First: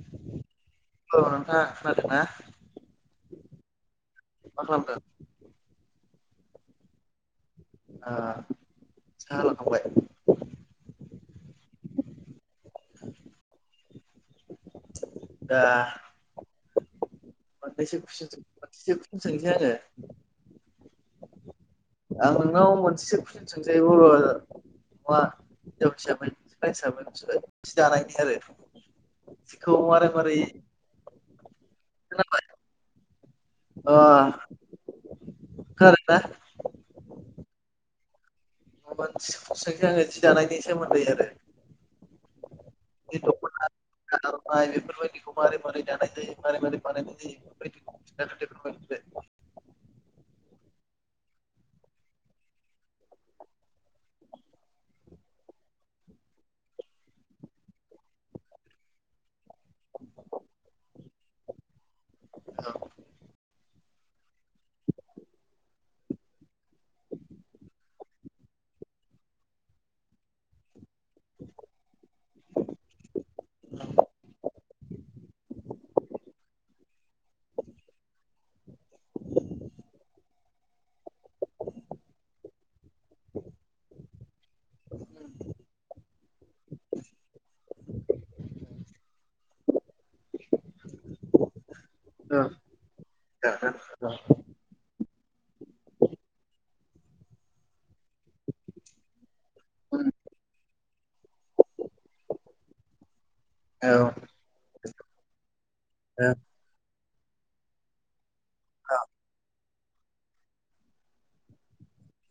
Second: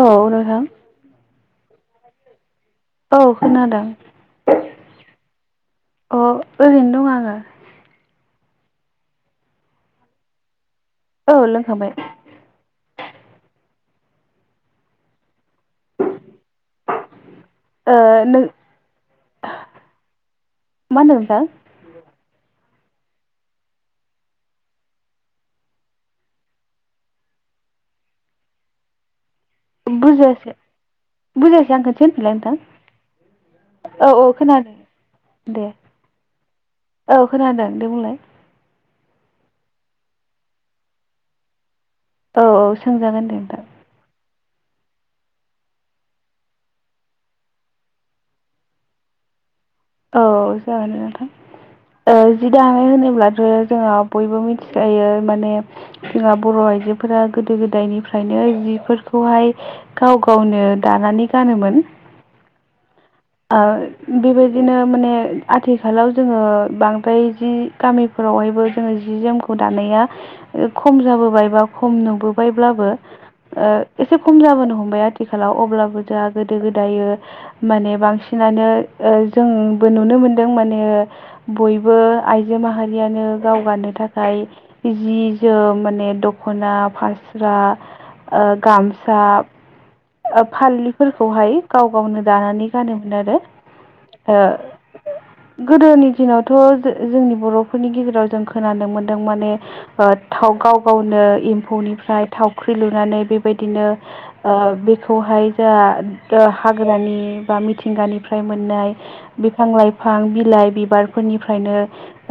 औ नोंथां औ नोंथाङा खोनादोंना औ खोनादों मा खालामदों अ ओरैनो दं आङो ओ साहा लोंखांबाय औ लोंखांबाय [inaudible] दा ओ मोननैसो नों खुइसन मोनैसो खुइसन सोंसै आरो मा होनदों नोंथां आं नोंनाव मोनसेसो कुइसन सोंजायो औ आरो हौवा हिनजाव हिसाबै सि दानायनि आरो सिखौ मारै मारै नोंथां खनसे होनफिनलाय खोनाबाय नोंथां अ औ औ खोनादों दे खोनादोंना औ खोनादों दे बुंलाय मोनसे कुइसन सोंसै आङो जि दानायनि सोमोन्दै आरो औ औ बे सोंजागोन दे नोंथां दख'ना आर'नाइ बेफोरबायदिखौ मारै मारै बानायो मारै मारै बानायनाय बेफोरबाय [inaudible] औ जागोन नोंथां जि दाङानाय होनोब्लाथ' जोङो बयबो मिथिखायो माने जोंहा बर' आइजोफोरा गोदो गोदायनिफ्रायनो जिफोरखौहाय गाव गावनो दानानै गानोमोन औ आ बेबायदिनो माने आथिखालाव जोङो बांद्राय जि गामिफोर आवहायबो जोङो जि जोमखौ दानाया खम जाबोबाय बा खम नुबोबायब्लाबो ओ एसे खम जाबोनो हमबाय आथिखालाव अब्लाबो जोंहा गोदो गोदाय माने बां सिनानो जोंबो नुनो मोनदों माने बयबो आइजो माहारियानो गाव गाननो थाखाय जि जोम माने दखना, फास्रा, ओ गामसा, फालिफोरखौहाय गाव गावनो दानानै गानो [inaudible] गोदोनि दिनावथ' जोंनि बर'फोरनि गेजेराव जों खोनानो मोनदों माने ओ थाव गाव गावनो इ म्फौनिफ्राय थावख्रि लुनानै बेबायदिनो औ ओ बेखौहाय जोंहा हाग्रानि बा मिथिंगानिफ्राय मोननाय बिफां लाइफां, बिलाइ, बिबारफोरनिफ्रायनो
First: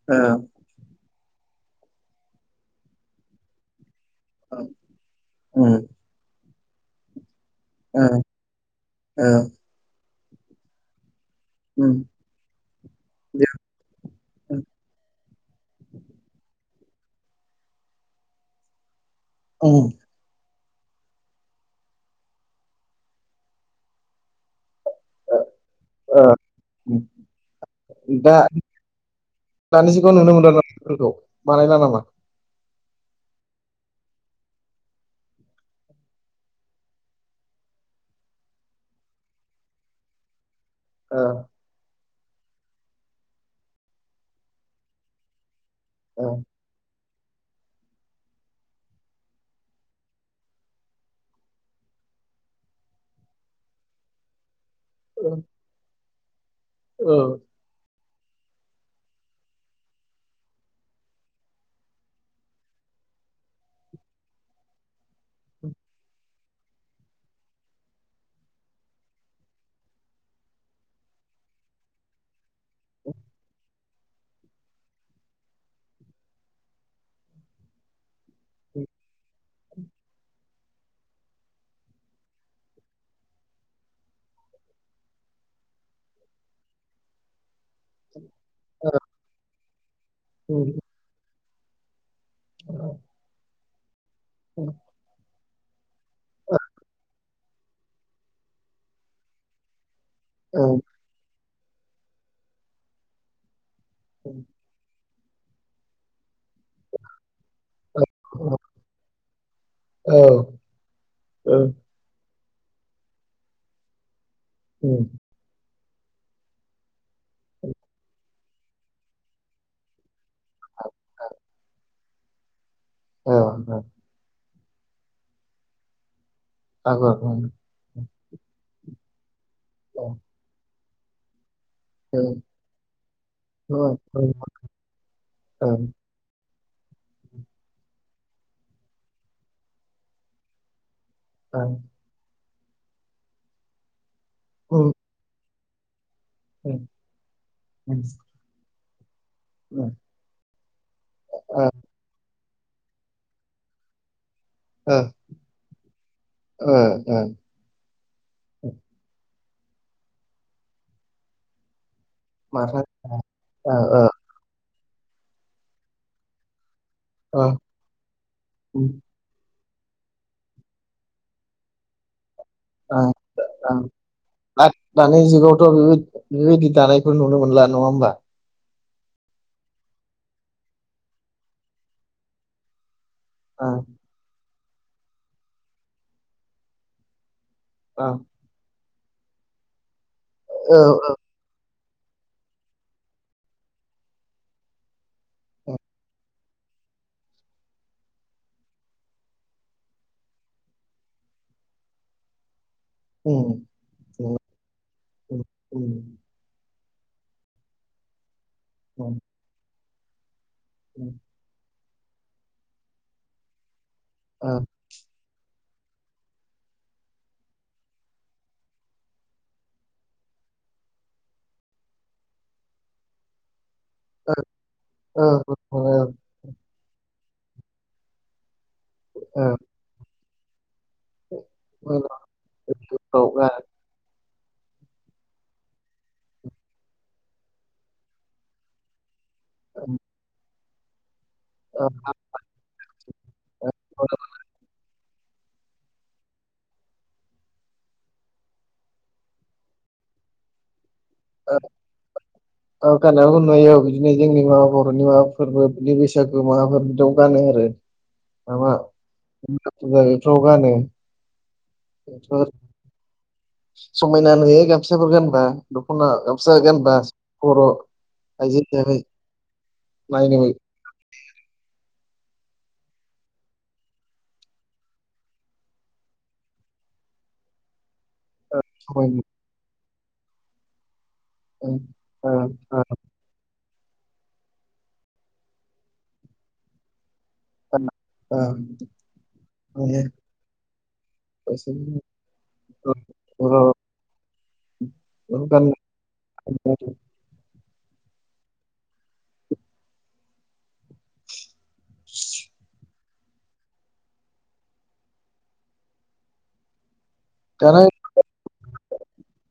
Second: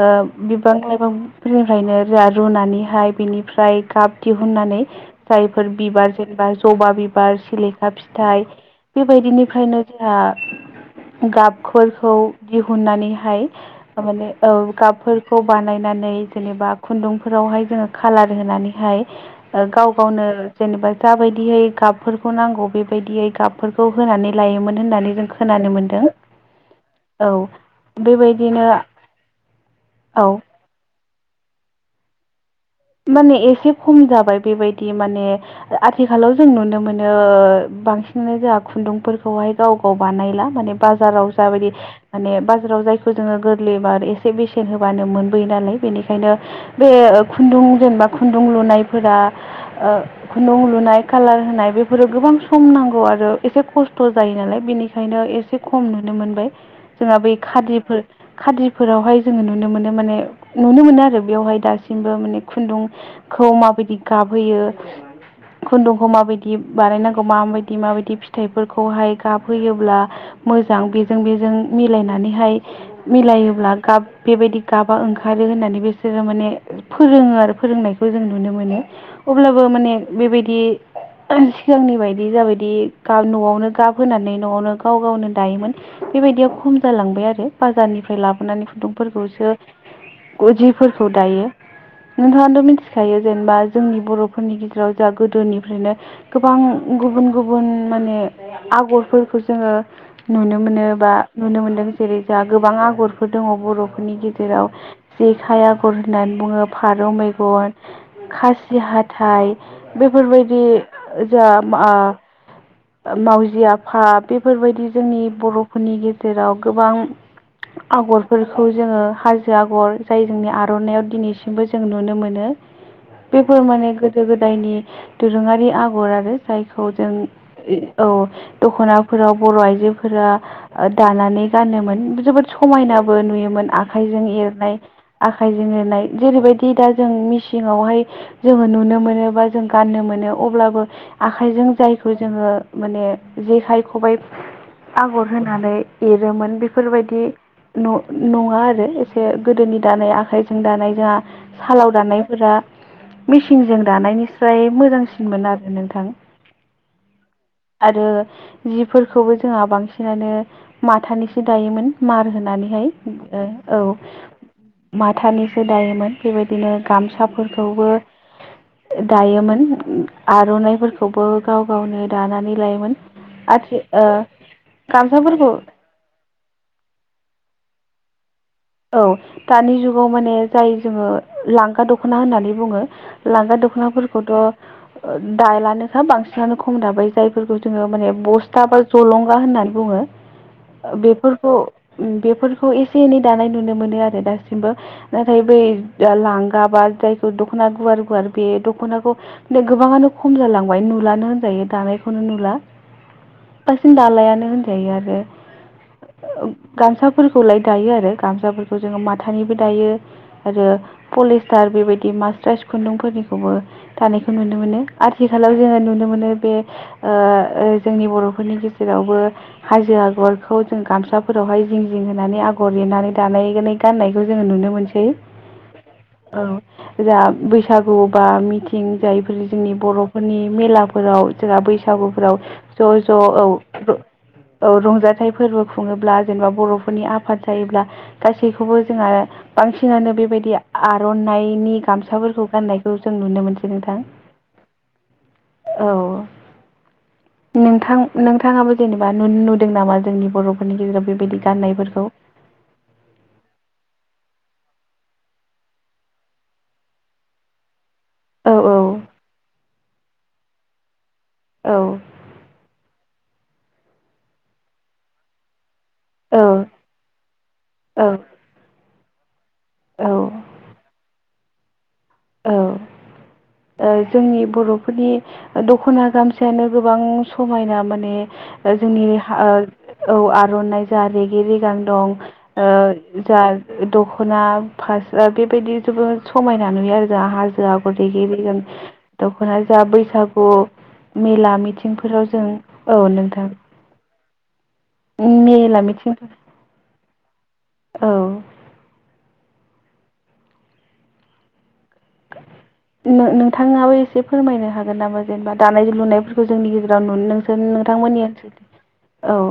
ओ औ औ बिबां लाइफांफोरनिफ्रायनो जोहा रुनानैहाय बिनिफ्राय गाब दिहुननानै जायफोर बिबार जेनेबा जबा बिबार, सिलेखा फिथाइ बेबायदिनिफ्रायनो जोंहा गाबफोरखौ दिहुननानैहाय दे, माने ओ गाबफोरखौ बानायनानै जेनेबा खुन्दुंफोरावहाय जोङो खाालार होनानैहाय औ ओ, गाव गावनो जेनेबा जाबायदियै गाबफोरखौ नांगौ बेबायदियै गाबफोरखौ होनानै लायोमोन होननानै जों खोनानो मोनदों औ दा बेबायदिनो दानि जुगाव औ नुनो मोनदों आरोना बेफोरखौ बानायला नामा माने एसे खम जाबाय बेबायदि माने आथिखालाव जों नुनो मोनो बांसिनानो जोंहा खुन्दुंफोरखौहाय गाव गाव बानायला माने ओ बाजाराव जाबायदि माने बाजाराव जायखौ जोङो गोरलै बा एसे बेसेन होबानो मोनबोयो नालाय ओ बेनिखायनो बे खुन्दुं जेनेबा खुन्दुं लुनायफोरा ओ लुनाय कालार होनाय बेफोरो गोबां सम नांगौ आरो एसे खस्थ' जायो नालाय बेनि खायनो ओ एसे खम नुनो मोनबाय। जोंहा बै खादिफोर खाद्रिफोरावहाय जोङो नुनो मोनो माने नुनो मोनो आरो बेवहाय दासिम माने खुन्दुंखौ माबायदि गाबहोयो । खुन्दुंखौ माबायदि बानायनांगौ माबायदि माबायदि फिथाइफोरखौहाय गाब होयोब्ला मोजां बेजों बेजों मिलायनानैहाय मिलायोब्ला गाब बेबायदि गाबा ओंखारो होननानै बिसोरो माने फोरोङो आरो फोरोंनायखौ जों नुनो मोनो ओ अब्लाबो माने बेबायदि सिगांनि बायदि जाबायदि न'आवनो गाब होनानै न'आवनो गाव गावनो दायोमोन बेबायदिया खम जालांबाय आरो बाजारनिफ्राय लाबोनानै खुन्दुंफोरखौसो ओ जिफोरखौ दायो। नोंथाङाथ' मिथिखायो जेनेबा जोंनि बर'फोरनि गेजेराव जोंहा गोदोनिफ्रायनो गोबां गुबुन गुबुन माने आगरफोरखौ जोङो नुनो ओ मोनो बा नुनो मोनदों जेरै जोंहा गोबां आगरफोर दङ बर'फोरनि गेजेराव जेखाय आगर होननानै बुङो, फारौ मे गन, खासि हाथाय औ बेफोरबायदि जोहा ओ आ मावजि आफा बेफोरबायदि उम जोंनि बर' फोरनि गेजेराव गोबां आगरफोरखौ जोङो हाजो आगर जाय जोंनि आ रनायाव दिनैसिमबो जों नुनो मोनो। औ बेफोर औ माने गोदो गो दायनि दोरोङारि आगर आरो जायखौ जों आगर उम औ दख'नाफोराव बर' औ आइजोफोरा दानानै गानोमोन। औ जोबोद समायनाबो नुयोमोन औ आखाइजों एरनाय आखाइजों औ एरनाय जैबायदि दा जों मिसिंआवहाय जोङो नुनो मोनो बा जों गाननो मोनो अब्लाबो आखाइजों जायखौ जोङो माने जेखाइ, खबाइ उम आगर होनानै एरोमोन उम बेफोरबायदि उम नङा आरो एसे गोदोनि उम दानाय आखाइजों दानाय आ ओ सालाव दानायफोरा मेसिनजों दानायनि ओमफ्राय ओ मोजांसिनमोन आरो नोंथां। ओ ओ आरो जिफोरखौबो जोंहा बांसिनानो माथानिसो दायोमोन। मार माथा होनानैहाय ओ ओ औ माथानिसो दायोमोन बेबायदिनो ओ गामसाफोरखौबो उम दायोमोन। आर'नाइफोरखौबो गाव गावनो दानानै लायोमोन ओ आथि ओ दानि गामसाफोरखौ जुगावथ' बेबाय बेबायदि दानायफोर नुनो मोनला नङा होमबा? औ दानि जुगाव माने जाय जोङो लांगा दख'ना होननानै बुङो लांगा ओं दख'नाफोरखौथ' दालानोखा बांसिनानो खम दाबाय जाय फोरफोरखौ जोङो माने बस्था बा जलंगा होननानै बुङो ओं औ बेफोरखौ ओम बेफोरखौ एसे एनै जानाय नुनो मोनो आरो दासिमबो नाथाय बै लांगा बा जायखौ दख'ना गुवार गुवार बे दख'नाखौ नो गोबाङानो खम जालांबाय नुलानो होनजायो दानायखौनो नुला उम बांसिन उम दालायानो होनजायो आरो उम उम गामसाफोरखौलाय दायो आरो गामसाफोरखौ जोङो उम माथानिबो दायो आरो उम पलिस्टार बेबायदि मास्राइस खुन्दुंफोरनिखौबो। दानायखौ ओ नुनो मोनो। आथिखालाव जोङो नुनो मोनो बे ओ जोंनि बर'फोरनि गेजेरावबो हाजो आगरखौ जों गामसाफोरावहाय जिं जिं होनानै आगर एरनानै दानाय गाननायखौ ओ जोङो नुनो मोनसै ओ ओ ओ औ। जा बैसागु बा मिथिं जायफोर जोंनि बर'फोरनि मेला फोराव जोंहा ओ बैसागुफोराव ज' ज' ओ औ औ रंजाथाइ फोरबो खुङोब्ला जेनेबा बर'फोरनि आफाद जायोब्ला गासैखौबो जोंहा बांसिनानो बेबायदि आर'न नायनि गामसाफोरखौ गाननायखौ जों नुनो मोनसै नोंथां। औ। नोंथां नोंथाङाबो जेनेबा नु-नुदों नामा जोंनि बर'फोरनि गेजेराव बेबायदि गाननायफोरखौ? ओ गाननायखौ नुयो औ बिदिनो जोंनि माबा बर'नि माबा फोरबो बिदि बैसागु माबाफोर बिदियाव गानो आरो। औ माबा [unintelligible] गानो। औ समायना नुयो गामसाफोर गानबा दख'ना गामसा गानबा बर' औ आयजोै हिसाबै औ [unintelligible] औ। ओ जोंनि बर'फोरनि दख'ना गामसायानो गोबां समायना मोन जोंनि जोंनि हा औ आर'नाइ जा रेगरिगां दं ओ जा दख'ना फास्रा बेबायदि जोबोर समायना नुयो आरो हाजो आगर रिगि रिगां दख'ना जा बैसागु मेला मिथिंफोराव जों औ नोंथां। औ मेला मिथिं गामियाव [unintelligible] औ। नोंथाङाबो एसे फोरमायनो हागोन नामा जेनेबा दानाय लुनायफोरखौ जोंनि गेजेराव लाव नोंसोर दाना नोंथांमोननि ओनसोलखै औ।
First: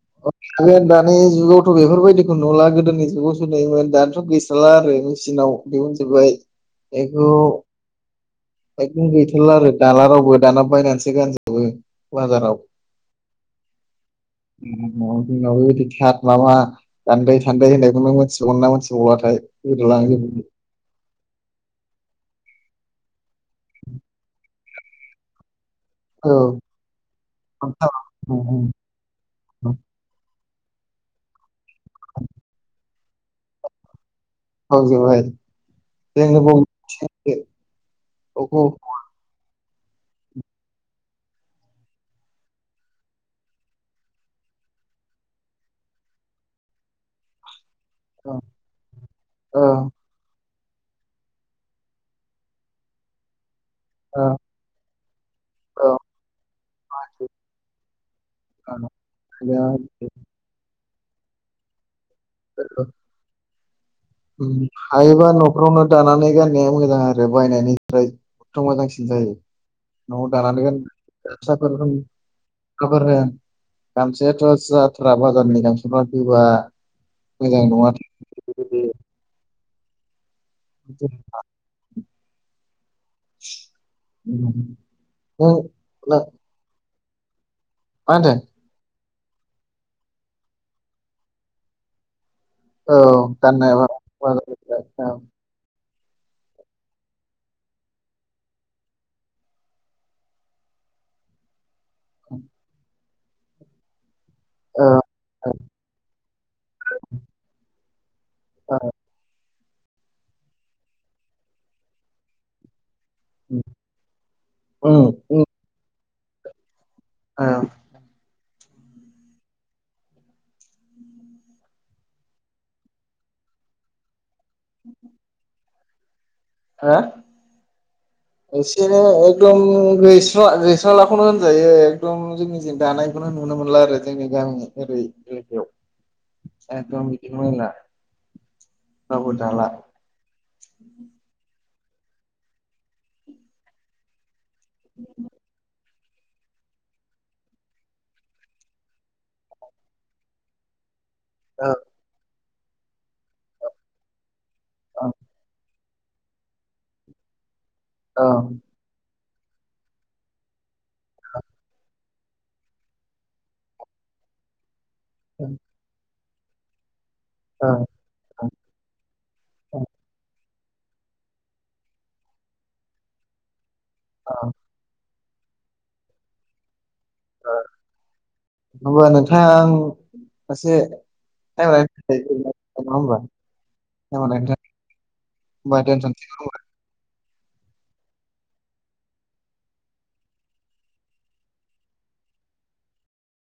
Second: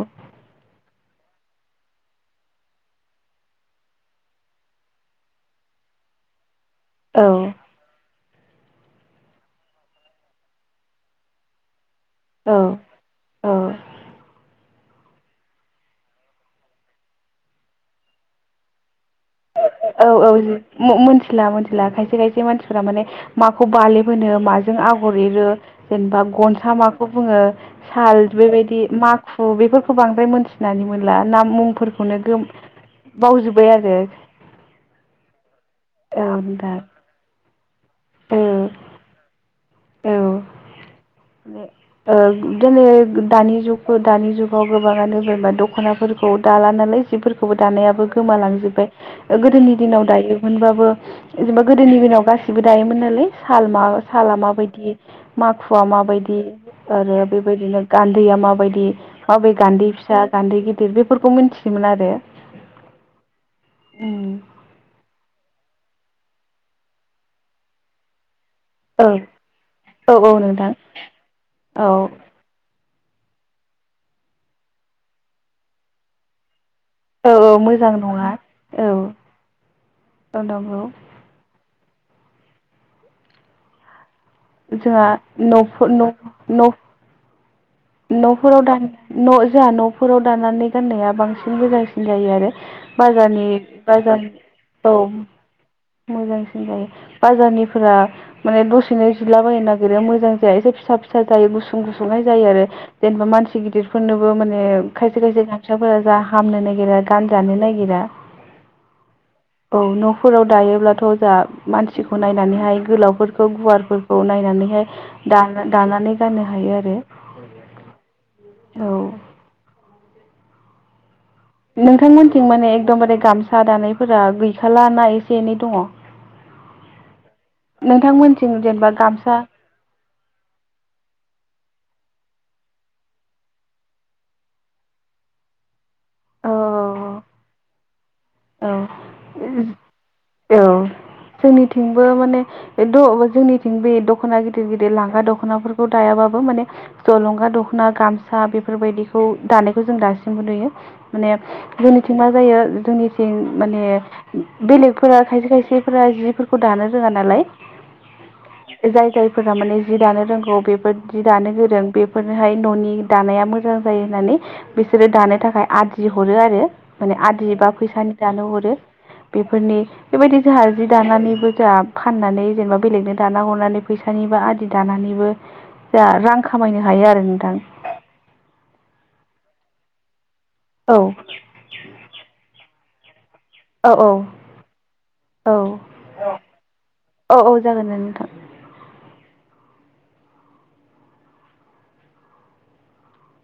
दानि जुगावथ' बेफोरबायदिखौ नुला गोदोनि जुगावसो नुयोमोन दाथ' गैस्राला आरो। मेसिनाव बदिहुन जोब्बाय औ एखौ औ एकदम गैथारला आरो दाला रावबो दाना बायनानैसो गानजोबो। औ बाजाराव औ। ओम नोंगौ जोंनावबो बेबायदि थाट लाला माबा दान्दै सान्दै होननायखौनो मिथिबावौनो ना मोनथिबालाथाय औ औ। जि -मो मो-मिथिला मिथिला खायसे खायसे मान फोरा माने माखौ बालेब होनो माजों इगर एरो मानसिफोरा माने माखौ बाललिबोनो माजों आगर एरो जेनेबा गनसा माखौ बुङो साल बेबायदि माखु औ बेफोरखौ बांद्राय मोनथि होननानै मोनला ना मुंफोरखौनो गोम बावजोब्बाय आरो। मावजोबबाय औ जोंनो नोंथां बुथिखौ [unintelligible] औ औ [unintelligible] ओ दिनै दानि जुग दानि जुगाव गोबाङानो बेबा दखनाफोरखौ दाला नालाय जिफोरखौबो दानायाबो गोमालांजोब्बाय गोदोनि दिनाव दायो मोनबाबो जेनेबा गोदोनि दिनाव गासिबो दायोमोन नालाय साल मा साला माबायदि माखुवा माबायदि आरो बेबायदिनो गान्दैया माबायदि माबै गान्दै न्दै फिसा गान्दै गिदिर बेफोरखौ मिन्थियोमोन आरो। [unintelligible] हायोबा नफ्रावनो दानानै गाननाया मोजां आरो बायनायनिफ्राय खथथ' मोजांसिन औ जायो औ नआव औ दानानै नोंथां गानबा गामसाफोरखौ औ साफोरा गामसायाथ जाथ्रारा बाजारनि गामसफ्रा गोबा औ औ मोजां नङा औ। ओं नोंगौ। [inaudible] जोंहा होनदों नफो न न न'फोराव दा न जोंहा नफोराव दानानै गाननाया बांसिन मोजांसिन जायो आरो। औ बाजारनि गाननाय औ बाजार औ मोजांसिन जायो बाजारनिफोरा माने दसेनो जिला बायनो नागिरो मोजां जाया एसे फिसा फिसा जायो गुसुं गुसुंनाय जायो आरो जेनेबा मानसि गिदिरफोरनो बो माने औ खायसे खायसे गामसाफोरा जा हामनो नागिरा गानजानो नागिरा औ औ नफोराव दायोब्लाथ जा मानसिखौ नायनानैहाय गोलाव फोरखौ गुवारफोरखौ नायनानैहाय दा दानानै गाननो हायो आरो। औ औ नोंथांमोनथिं माने एखदमबारे गामसा दानायफोरा गैखालाना एसे एनै दङ? हो नोंथांमोनथिं एसे जेनेबा गामसा एकदम गै गैस्रालाखौनो होनजायो एकदम जोंनि दानायखौनो नुनो मोनला आरो जोंनि गामि ओरै औ [unintelligible] एकदम बिदिखौ मोनला औ रावबो दाला औ जोंनिथि बो माने बे द जोंनिथिं बे दखना गिदिर गिदिर लांग्रा दखनाफोर दायाबाबो माने जलंगा दखना गामसा बेफोरबायदिखौ दानायखौ जों दासिमबो नुयो। माने औ जोंनिथिं मा जायो जोंनिथिं माने औ बेलेगफोरा खायसे खायसे फोर जिफोरखौ दानो रोङा नालाय औ जाय जाय फोर माने जि दानो रोंगौ बेफोर जि दानो गोरों बेफोरनोहाय ननि दानाया मोजां जायो होननानै बिसोरो दानो थाखाय आदि हरो आरो माने आदि औ बा फैसानि औ दानो हरो बेफोरनि बेबादि दि जोंहा जि दानानैबो जोंहा फाननानै जेनेबा बेलेगनो दाना हरनानै फैसानि औ बा आदि दानानैबो जा रां खामायनो हायो आरो ओ नोंथां होमबा नोंथां सासे औ टाइम [unintelligible] नङा होमबा? औ औ [unintelligible] औ होमबा दोनथनसै खोमा? औ औ जागोन जागोन नोंथां।